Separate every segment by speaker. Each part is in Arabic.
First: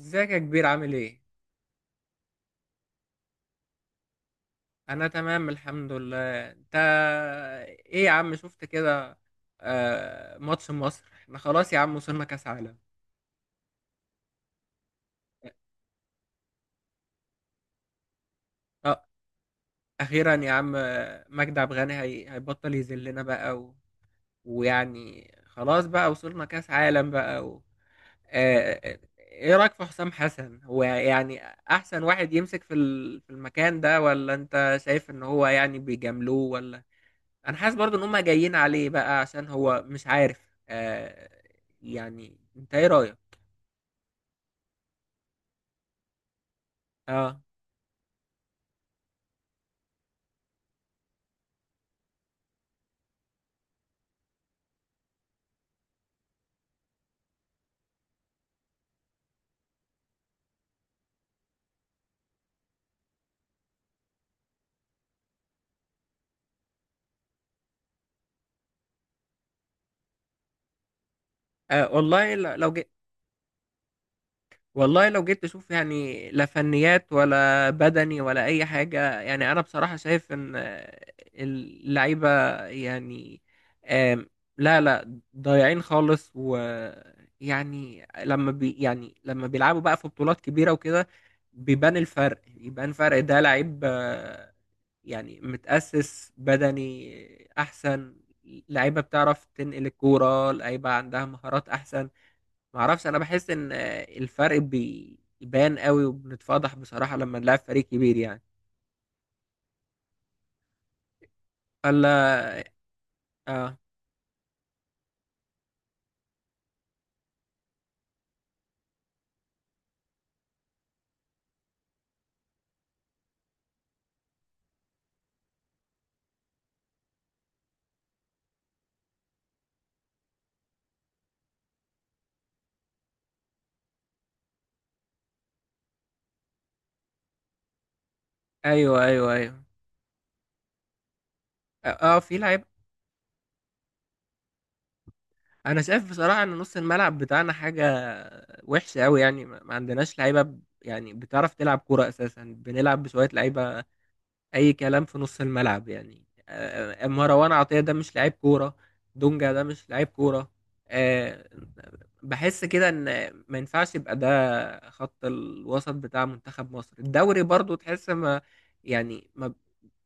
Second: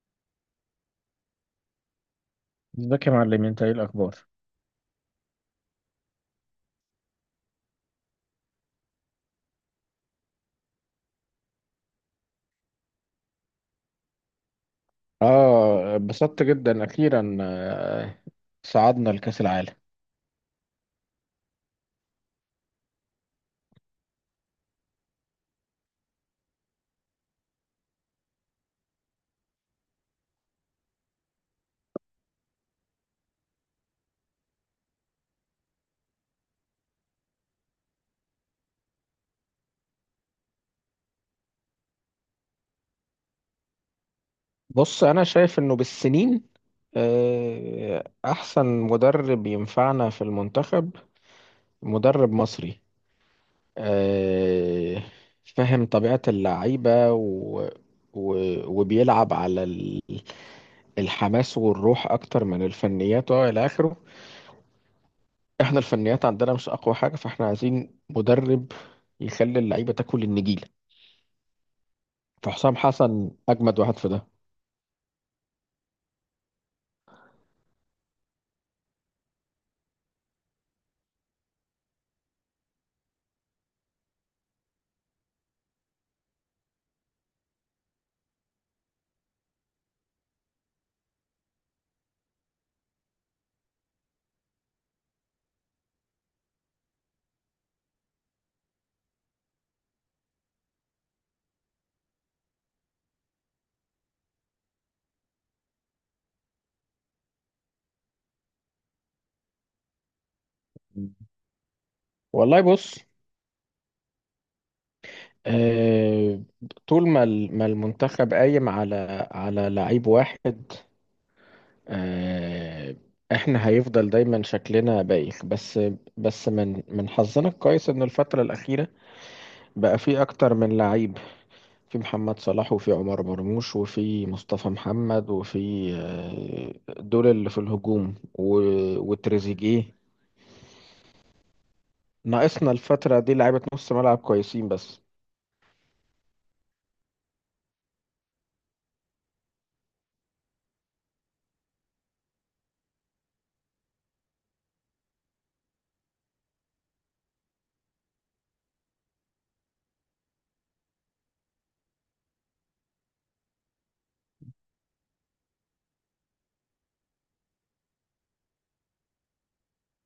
Speaker 1: ازيك يا كبير؟ عامل ايه؟
Speaker 2: ازيك يا معلم، انت ايه الاخبار؟
Speaker 1: انا تمام الحمد لله. انت ايه يا عم؟ شفت كده؟ آه، ماتش مصر، احنا خلاص يا عم، وصلنا كاس عالم.
Speaker 2: اه، اتبسطت جدا اخيرا.
Speaker 1: اه
Speaker 2: صعدنا لكأس العالم.
Speaker 1: اخيرا يا عم. مجدي عبد الغني هيبطل يذلنا بقى و... ويعني خلاص بقى، وصلنا كاس عالم بقى و... آه آه، ايه رايك في حسام حسن؟ هو يعني احسن واحد يمسك في ال... في المكان ده؟ ولا انت شايف ان هو يعني بيجاملوه؟ ولا انا حاسس برضو ان هم جايين عليه بقى، عشان هو مش عارف. آه يعني انت ايه رايك؟
Speaker 2: بص، انا شايف انه بالسنين
Speaker 1: اه.
Speaker 2: احسن مدرب ينفعنا في المنتخب. مدرب مصري آه، فاهم طبيعة اللعيبة و... و... وبيلعب على الحماس والروح اكتر من الفنيات والى اخره. احنا الفنيات عندنا مش اقوى حاجة، فاحنا عايزين مدرب يخلي اللعيبة تاكل النجيل.
Speaker 1: آه والله لو
Speaker 2: فحسام حسن اجمد واحد في ده.
Speaker 1: والله لو جيت تشوف، يعني لا فنيات ولا بدني ولا اي حاجه، يعني انا بصراحه شايف ان اللعيبه يعني آم، لا ضايعين خالص. ويعني لما بي يعني لما بيلعبوا بقى في بطولات كبيره وكده بيبان الفرق، بيبان فرق ده لعيب. يعني متأسس بدني احسن، لعيبه بتعرف تنقل الكوره، لعيبه عندها مهارات احسن. معرفش، انا بحس ان الفرق بيبان قوي وبنتفضح بصراحة لما نلعب فريق كبير يعني. ولا
Speaker 2: والله بص،
Speaker 1: اه.
Speaker 2: آه، طول ما المنتخب قايم على لعيب واحد، آه، احنا هيفضل دايما شكلنا بايخ. بس من حظنا الكويس ان الفترة الأخيرة بقى في اكتر من لعيب. في محمد صلاح، وفي عمر مرموش، وفي مصطفى محمد، وفي دول اللي في الهجوم،
Speaker 1: ايوه ايوه ايوه.
Speaker 2: وتريزيجيه.
Speaker 1: اه. في لعيب.
Speaker 2: ناقصنا الفترة دي لعيبة نص ملعب كويسين بس.
Speaker 1: انا شايف بصراحة ان نص الملعب بتاعنا حاجة وحشة قوي، يعني ما عندناش يعني بتعرف تلعب كورة. اساسا بنلعب بشوية لعيبة اي كلام في نص الملعب. يعني مروان عطية ده مش لعيب كورة، دونجا ده مش لعيب كورة. آه، بحس كده ان ما ينفعش يبقى ده خط الوسط بتاع منتخب مصر. الدوري برضو تحس ما يعني ما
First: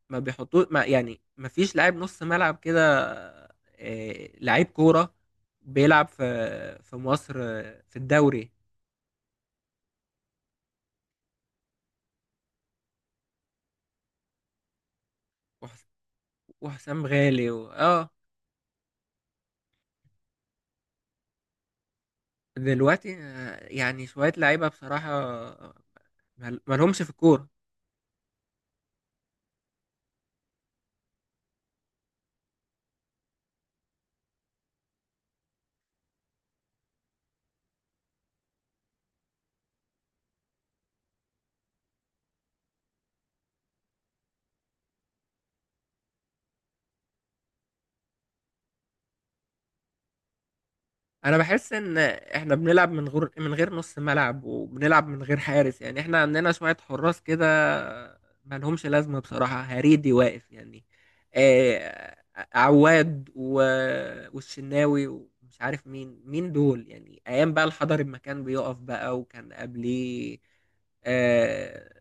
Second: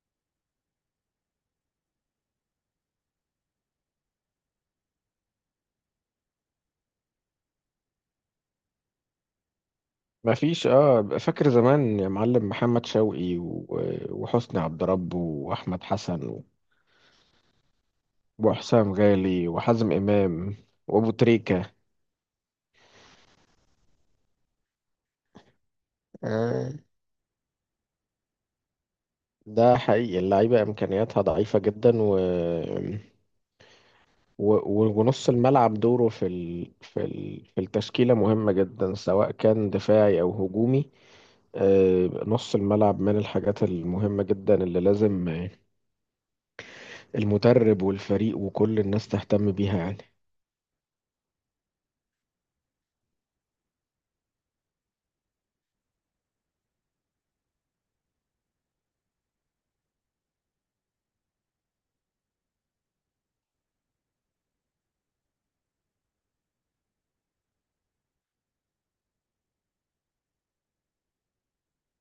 Speaker 1: ما بيحطوه ما يعني ما فيش لاعب نص ملعب كده، لعيب كورة بيلعب في مصر، في الدوري.
Speaker 2: ما فيش. اه فاكر زمان يا معلم محمد شوقي، وحسني عبد رب، واحمد
Speaker 1: وح-
Speaker 2: حسن،
Speaker 1: وحسام غالي و... اه
Speaker 2: وحسام غالي، وحازم امام، وابو تريكة.
Speaker 1: دلوقتي يعني شوية لعيبة بصراحة
Speaker 2: آه.
Speaker 1: مالهمش في الكورة.
Speaker 2: ده حقيقي، اللعيبه امكانياتها ضعيفه جدا و... و... و- ونص الملعب دوره في التشكيله مهمه جدا، سواء كان دفاعي او هجومي. نص الملعب من الحاجات المهمه جدا اللي لازم المدرب والفريق وكل الناس تهتم بيها يعني.
Speaker 1: انا بحس ان احنا بنلعب من غير من غير نص ملعب، وبنلعب من غير حارس. يعني احنا عندنا شوية حراس كده ما لهمش لازمة بصراحة. هريدي واقف يعني، آه، عواد و... والشناوي، ومش عارف مين دول يعني. ايام بقى الحضري ما كان بيقف بقى، وكان قبليه آه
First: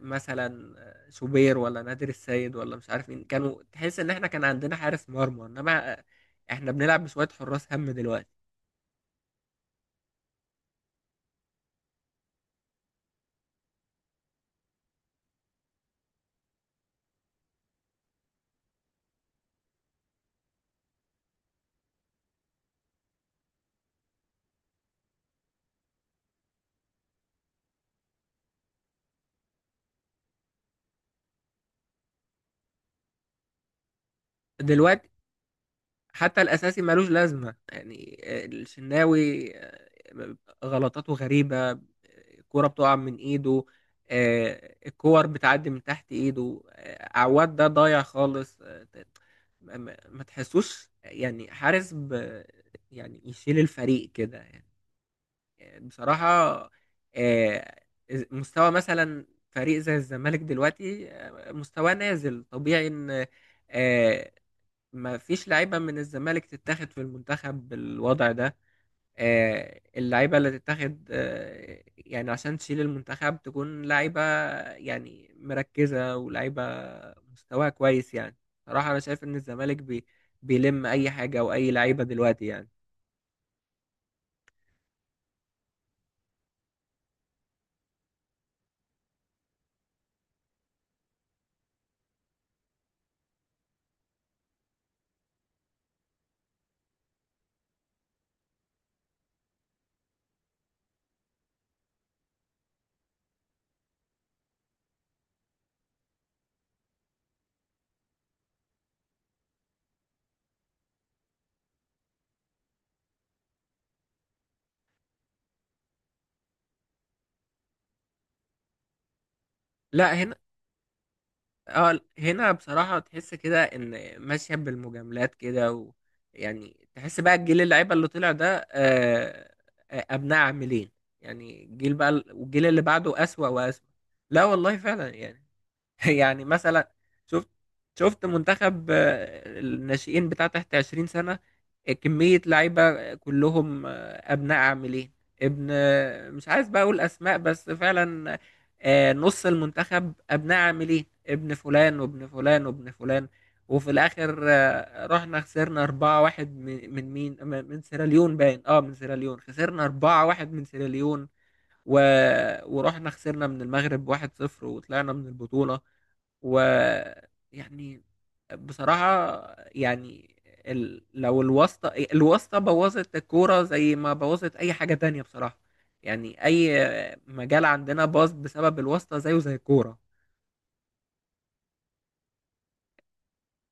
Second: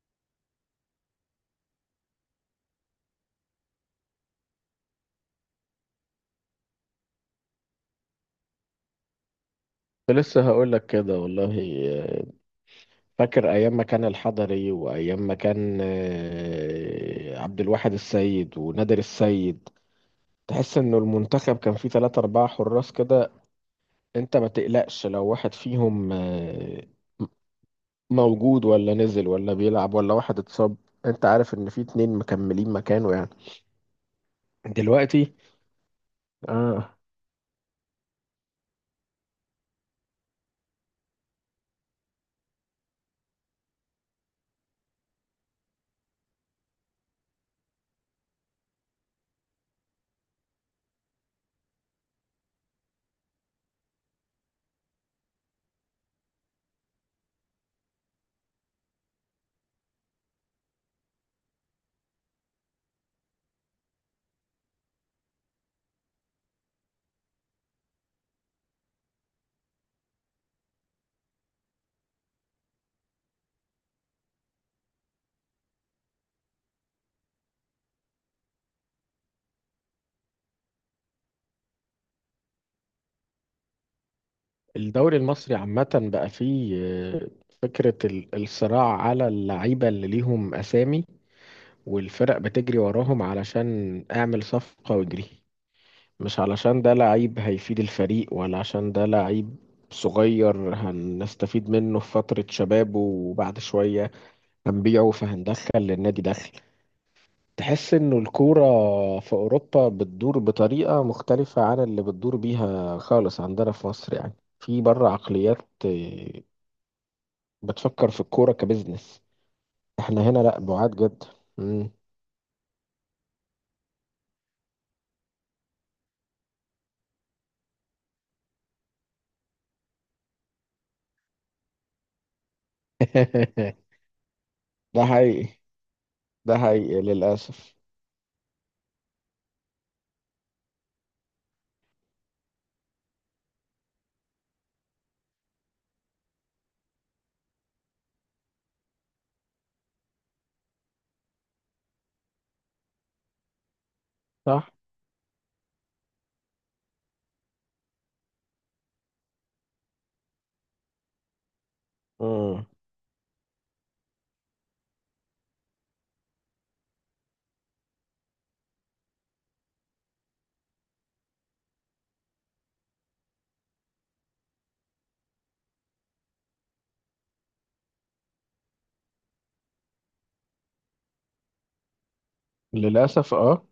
Speaker 1: مثلا شوبير، ولا نادر السيد، ولا مش عارف مين، كانوا تحس ان احنا كان عندنا حارس مرمى. انما احنا بنلعب بشوية حراس هم دلوقتي.
Speaker 2: كنت لسه هقول لك كده والله. آه، فاكر ايام ما كان الحضري وايام ما كان عبد الواحد السيد ونادر السيد. تحس انه المنتخب كان فيه 3 أو 4 حراس كده. انت ما تقلقش لو واحد فيهم موجود ولا نزل ولا بيلعب ولا واحد اتصاب، انت عارف ان في اتنين مكملين مكانه يعني.
Speaker 1: دلوقتي
Speaker 2: دلوقتي.
Speaker 1: حتى الاساسي
Speaker 2: اه.
Speaker 1: ملوش لازمه يعني. الشناوي غلطاته غريبه، الكوره بتقع من ايده، الكور بتعدي من تحت ايده، عواد ده ضايع خالص. ما تحسوش يعني حارس ب يعني يشيل الفريق كده يعني. بصراحة، آه، مستوى مثلا فريق زي الزمالك دلوقتي مستواه نازل. طبيعي ان آه، ما فيش لعيبة من الزمالك تتاخد في المنتخب بالوضع ده. اللعيبة اللي تتاخد يعني عشان تشيل المنتخب تكون لعيبة يعني مركزة، ولعيبة مستواها كويس يعني. صراحة أنا شايف إن الزمالك بيلم أي حاجة أو أي لعيبة دلوقتي يعني.
Speaker 2: الدوري المصري عامة بقى فيه فكرة الصراع على اللعيبة اللي ليهم أسامي، والفرق بتجري وراهم علشان اعمل صفقة واجري، مش علشان ده لعيب هيفيد الفريق، ولا عشان ده لعيب صغير هنستفيد منه في فترة شبابه وبعد شوية هنبيعه فهندخل للنادي دخل. تحس انه الكورة في اوروبا بتدور بطريقة مختلفة عن اللي بتدور بيها خالص عندنا في مصر يعني. في بره عقليات بتفكر في الكورة كبزنس.
Speaker 1: لا
Speaker 2: احنا
Speaker 1: هنا.
Speaker 2: هنا لا، بعاد جدا. مم.
Speaker 1: اه هنا بصراحة تحس كده ان ماشية بالمجاملات كده و... يعني تحس بقى الجيل، اللعيبة اللي طلع ده ابناء عاملين. يعني الجيل بقى والجيل اللي بعده اسوأ واسوأ. لا والله
Speaker 2: ده
Speaker 1: فعلا يعني.
Speaker 2: حقيقي.
Speaker 1: يعني
Speaker 2: ده
Speaker 1: مثلا
Speaker 2: حقيقي
Speaker 1: شفت
Speaker 2: للأسف.
Speaker 1: شفت منتخب الناشئين بتاع تحت 20 سنة، كمية لعيبة كلهم أبناء عاملين. ابن آه، مش عايز بقى أقول أسماء، بس فعلا نص المنتخب أبناء عاملين. ابن فلان وابن فلان وابن فلان، وفي الآخر
Speaker 2: صح.
Speaker 1: رحنا خسرنا 4-1 من مين من سيراليون، باين اه، من سيراليون خسرنا 4-1 من سيراليون و...
Speaker 2: مم.
Speaker 1: ورحنا خسرنا من المغرب 1-0 وطلعنا من البطولة و يعني بصراحة يعني ال... لو الواسطة بوظت الكورة زي ما بوظت أي حاجة تانية بصراحة. يعني أي مجال عندنا باظ بسبب الواسطة، زيه زي الكورة.
Speaker 2: للأسف، اه.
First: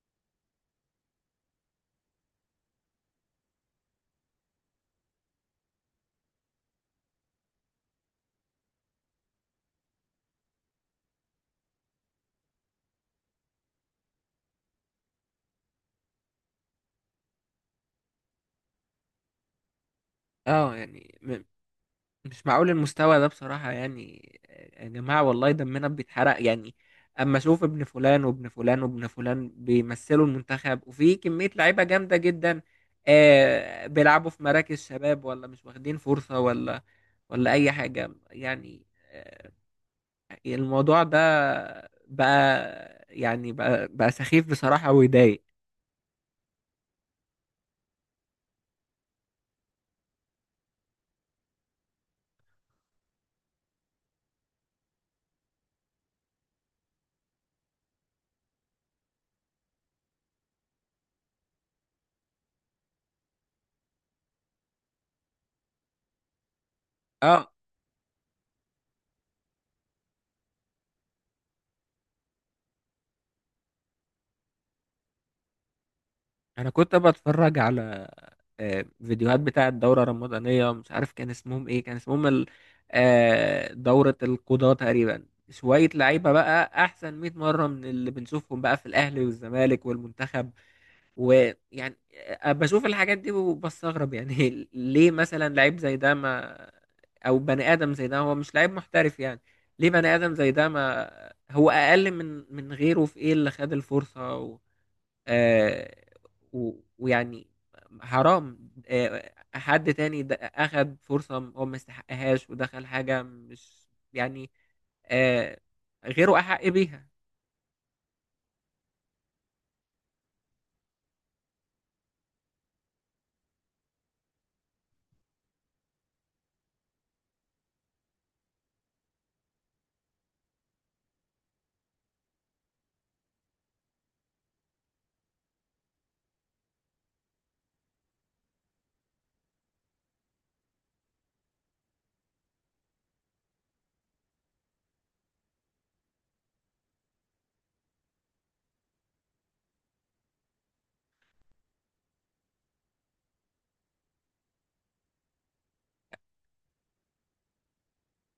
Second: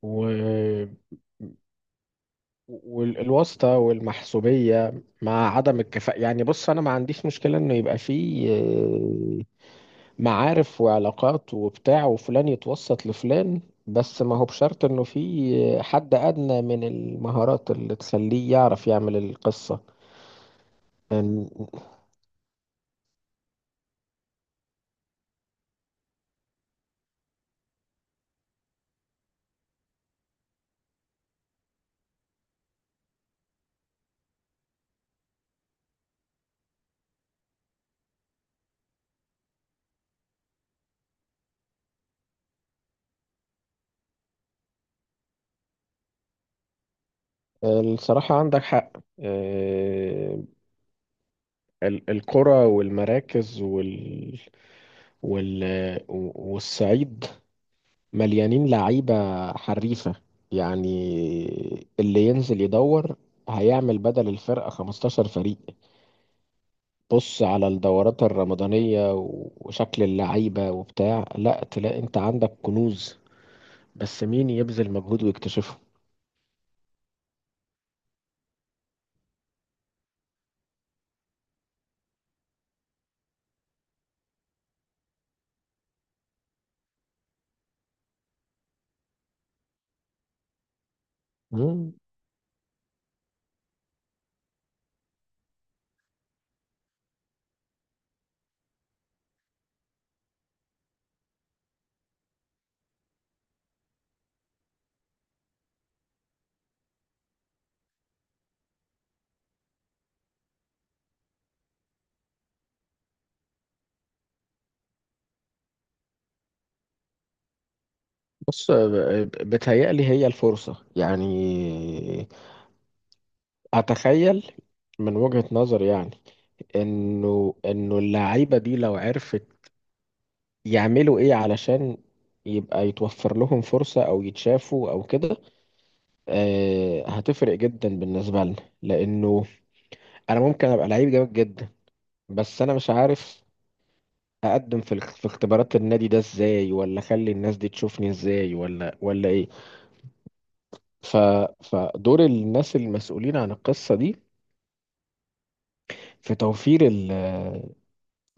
Speaker 2: و... والواسطة والمحسوبية مع عدم الكفاءة يعني. بص، أنا ما عنديش مشكلة إنه يبقى فيه معارف وعلاقات وبتاع وفلان يتوسط لفلان، بس ما هو بشرط إنه فيه حد أدنى من المهارات اللي تخليه يعرف يعمل القصة.
Speaker 1: اه يعني
Speaker 2: إن-
Speaker 1: مش معقول المستوى ده بصراحة يعني. يا جماعة والله دمنا بيتحرق يعني أما أشوف ابن فلان وابن فلان وابن فلان بيمثلوا المنتخب، وفي كمية لعيبة جامدة جدا آه بيلعبوا في مراكز شباب، ولا مش واخدين فرصة، ولا ولا أي حاجة يعني. آه الموضوع ده بقى يعني بقى سخيف بصراحة ويضايق.
Speaker 2: الصراحة عندك حق. آه، القرى والمراكز وال... وال... والصعيد مليانين لعيبة حريفة يعني. اللي ينزل يدور هيعمل بدل الفرقة 15 فريق. بص
Speaker 1: اه
Speaker 2: على الدورات الرمضانية وشكل اللعيبة وبتاع، لا تلاقي انت عندك كنوز. بس مين يبذل مجهود ويكتشفه؟
Speaker 1: انا كنت بتفرج على فيديوهات بتاعه الدوره الرمضانيه، مش عارف كان اسمهم ايه، كان اسمهم دوره القضاه تقريبا. شويه لعيبه بقى احسن 100 مره من اللي بنشوفهم بقى في الاهلي والزمالك والمنتخب.
Speaker 2: مم.
Speaker 1: ويعني بشوف الحاجات دي وبستغرب يعني. ليه مثلا لعيب زي ده ما، او بني ادم زي ده هو مش لعيب محترف يعني؟ ليه بني ادم زي ده ما هو اقل من غيره في ايه اللي خد الفرصه؟ آه، و- ويعني حرام حد تاني أخد فرصة هو ما يستحقهاش، ودخل حاجة مش يعني آه، غيره أحق بيها.
Speaker 2: بص، بتهيألي هي الفرصة يعني. أتخيل من وجهة نظر يعني انه اللعيبه دي لو عرفت يعملوا ايه علشان يبقى يتوفر لهم فرصه او يتشافوا او كده، هتفرق جدا بالنسبه لنا. لانه انا ممكن ابقى لعيب جامد جدا، بس انا مش عارف اقدم في اختبارات النادي ده ازاي، ولا اخلي الناس دي تشوفني ازاي، ولا ايه. ف فدور الناس المسؤولين عن القصه دي في توفير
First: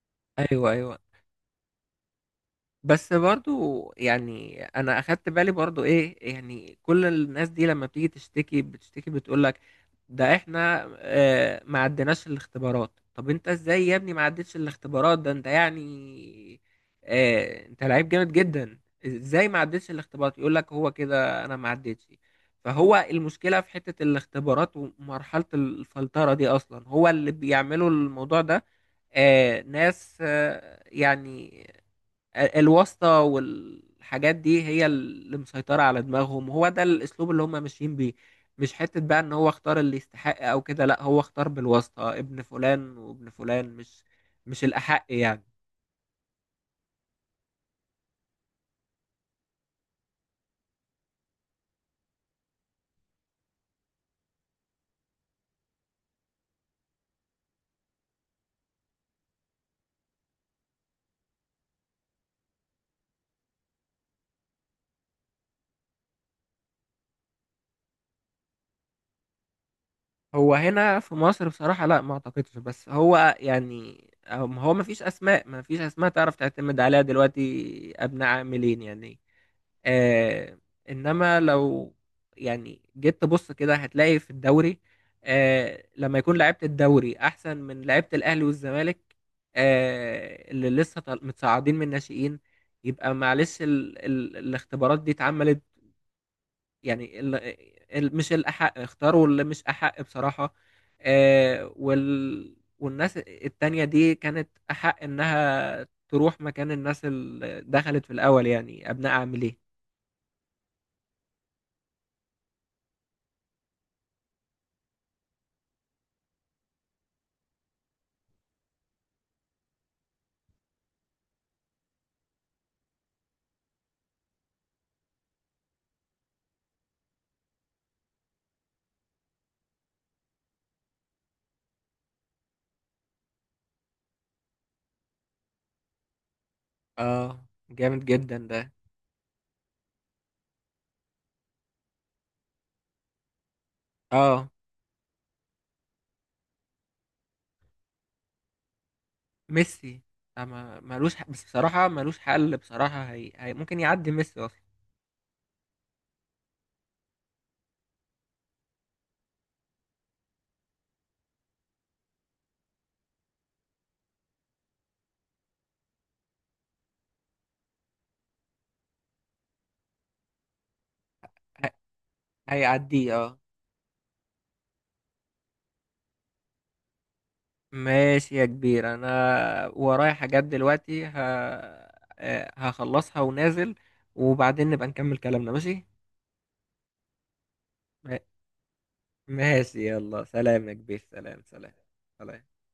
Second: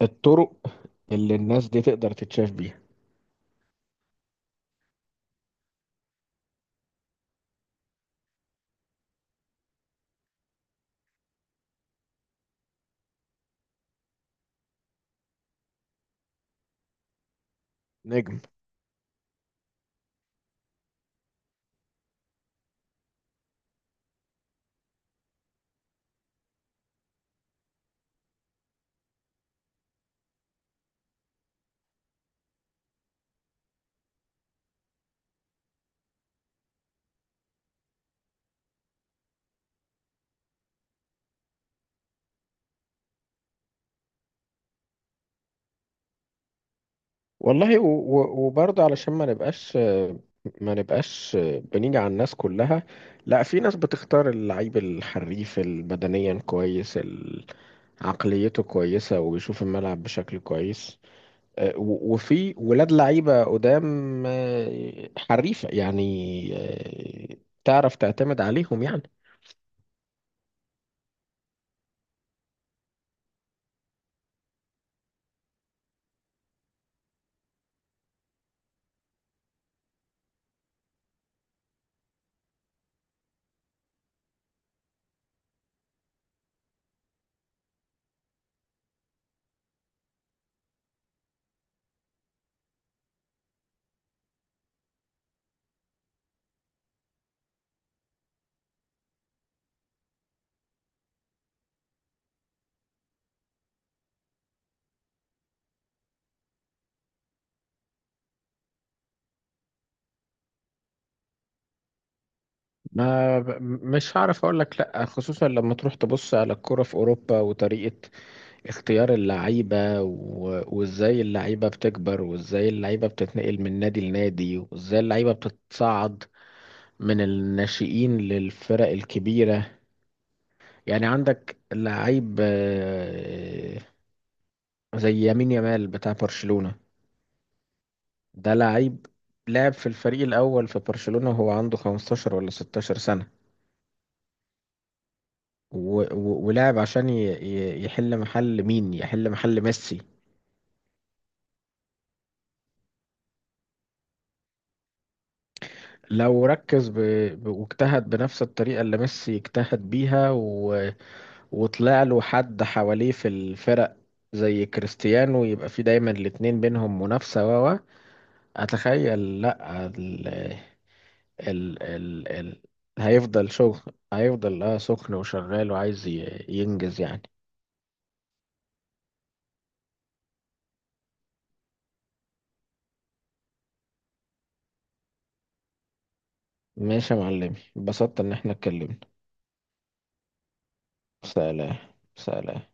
Speaker 2: الطرق
Speaker 1: ايوه ايوه.
Speaker 2: اللي الناس دي تقدر تتشاف
Speaker 1: بس برضو يعني انا اخدت بالي برضو ايه، يعني كل الناس دي لما بتيجي تشتكي بتشتكي بتقول لك ده احنا ما عدناش الاختبارات. طب انت ازاي يا ابني ما عدتش الاختبارات؟ ده انت يعني انت لعيب جامد
Speaker 2: بيها.
Speaker 1: جدا. ازاي ما عدتش الاختبارات؟ يقول لك هو كده، انا ما عدتش. فهو المشكلة في حتة الاختبارات ومرحلة الفلترة دي اصلا، هو اللي بيعملوا الموضوع ده. ناس يعني الواسطة والحاجات دي هي اللي مسيطرة على دماغهم. هو ده الأسلوب اللي هم ماشيين بيه، مش حتة بقى إن هو اختار اللي يستحق أو كده. لأ، هو اختار بالواسطة ابن فلان وابن فلان، مش الأحق يعني.
Speaker 2: والله، و- و- وبرضه علشان ما نبقاش بنيجي على الناس كلها. لا، في ناس بتختار اللعيب الحريف البدنيا كويس، عقليته كويسة وبيشوف الملعب بشكل كويس. وفي ولاد لعيبة قدام حريفة يعني، آه، تعرف تعتمد عليهم يعني.
Speaker 1: هو هنا في مصر بصراحة، لا ما اعتقدش، بس هو يعني هو ما فيش اسماء، ما فيش اسماء تعرف تعتمد عليها دلوقتي، ابناء عاملين يعني. آه انما لو يعني جيت تبص كده هتلاقي في الدوري آه لما يكون لعيبة الدوري احسن من لعيبة الاهلي والزمالك، آه اللي لسه متصاعدين من الناشئين، يبقى معلش ال ال الاختبارات دي اتعملت يعني مش الأحق، اختاروا اللي مش أحق بصراحة. والناس التانية دي كانت أحق إنها تروح مكان الناس اللي دخلت في الأول، يعني أبناء عاملين.
Speaker 2: ما ب- مش هعرف اقول لك لا، خصوصا لما تروح تبص على الكرة في اوروبا وطريقة اختيار اللعيبة وازاي اللعيبة بتكبر، وازاي اللعيبة بتتنقل من نادي لنادي، وازاي اللعيبة بتتصعد من الناشئين للفرق الكبيرة. يعني عندك لعيب زي يمين يامال بتاع برشلونة.
Speaker 1: اه جامد جدا
Speaker 2: ده
Speaker 1: ده.
Speaker 2: لعيب لعب في الفريق الأول في برشلونة وهو عنده 15 ولا 16 سنة.
Speaker 1: اه
Speaker 2: و... و... ولعب عشان يحل محل مين، يحل محل
Speaker 1: ميسي.
Speaker 2: ميسي.
Speaker 1: أما ملوش حق، بس بصراحة ملوش حل بصراحة. ممكن يعدي ميسي أصلا.
Speaker 2: لو ركز واجتهد بنفس الطريقة اللي ميسي اجتهد بيها، وطلع له حد حواليه في الفرق زي كريستيانو، يبقى في دايما الاتنين بينهم منافسة. و و اتخيل. لا.
Speaker 1: هي...
Speaker 2: ال... ال... ال...
Speaker 1: هيعديه اه.
Speaker 2: هيفضل شغل. هيفضل سخن وشغال وعايز ينجز يعني.
Speaker 1: ماشي يا كبير، انا ورايا حاجات دلوقتي. ه... آه، هخلصها ونازل، وبعدين نبقى نكمل كلامنا، ماشي.
Speaker 2: ماشي يا معلمي،
Speaker 1: ما-
Speaker 2: اتبسطت ان احنا اتكلمنا.
Speaker 1: ماشي يلا، سلام يا كبير، سلام سلام.
Speaker 2: سلام،
Speaker 1: سلام.
Speaker 2: سلام.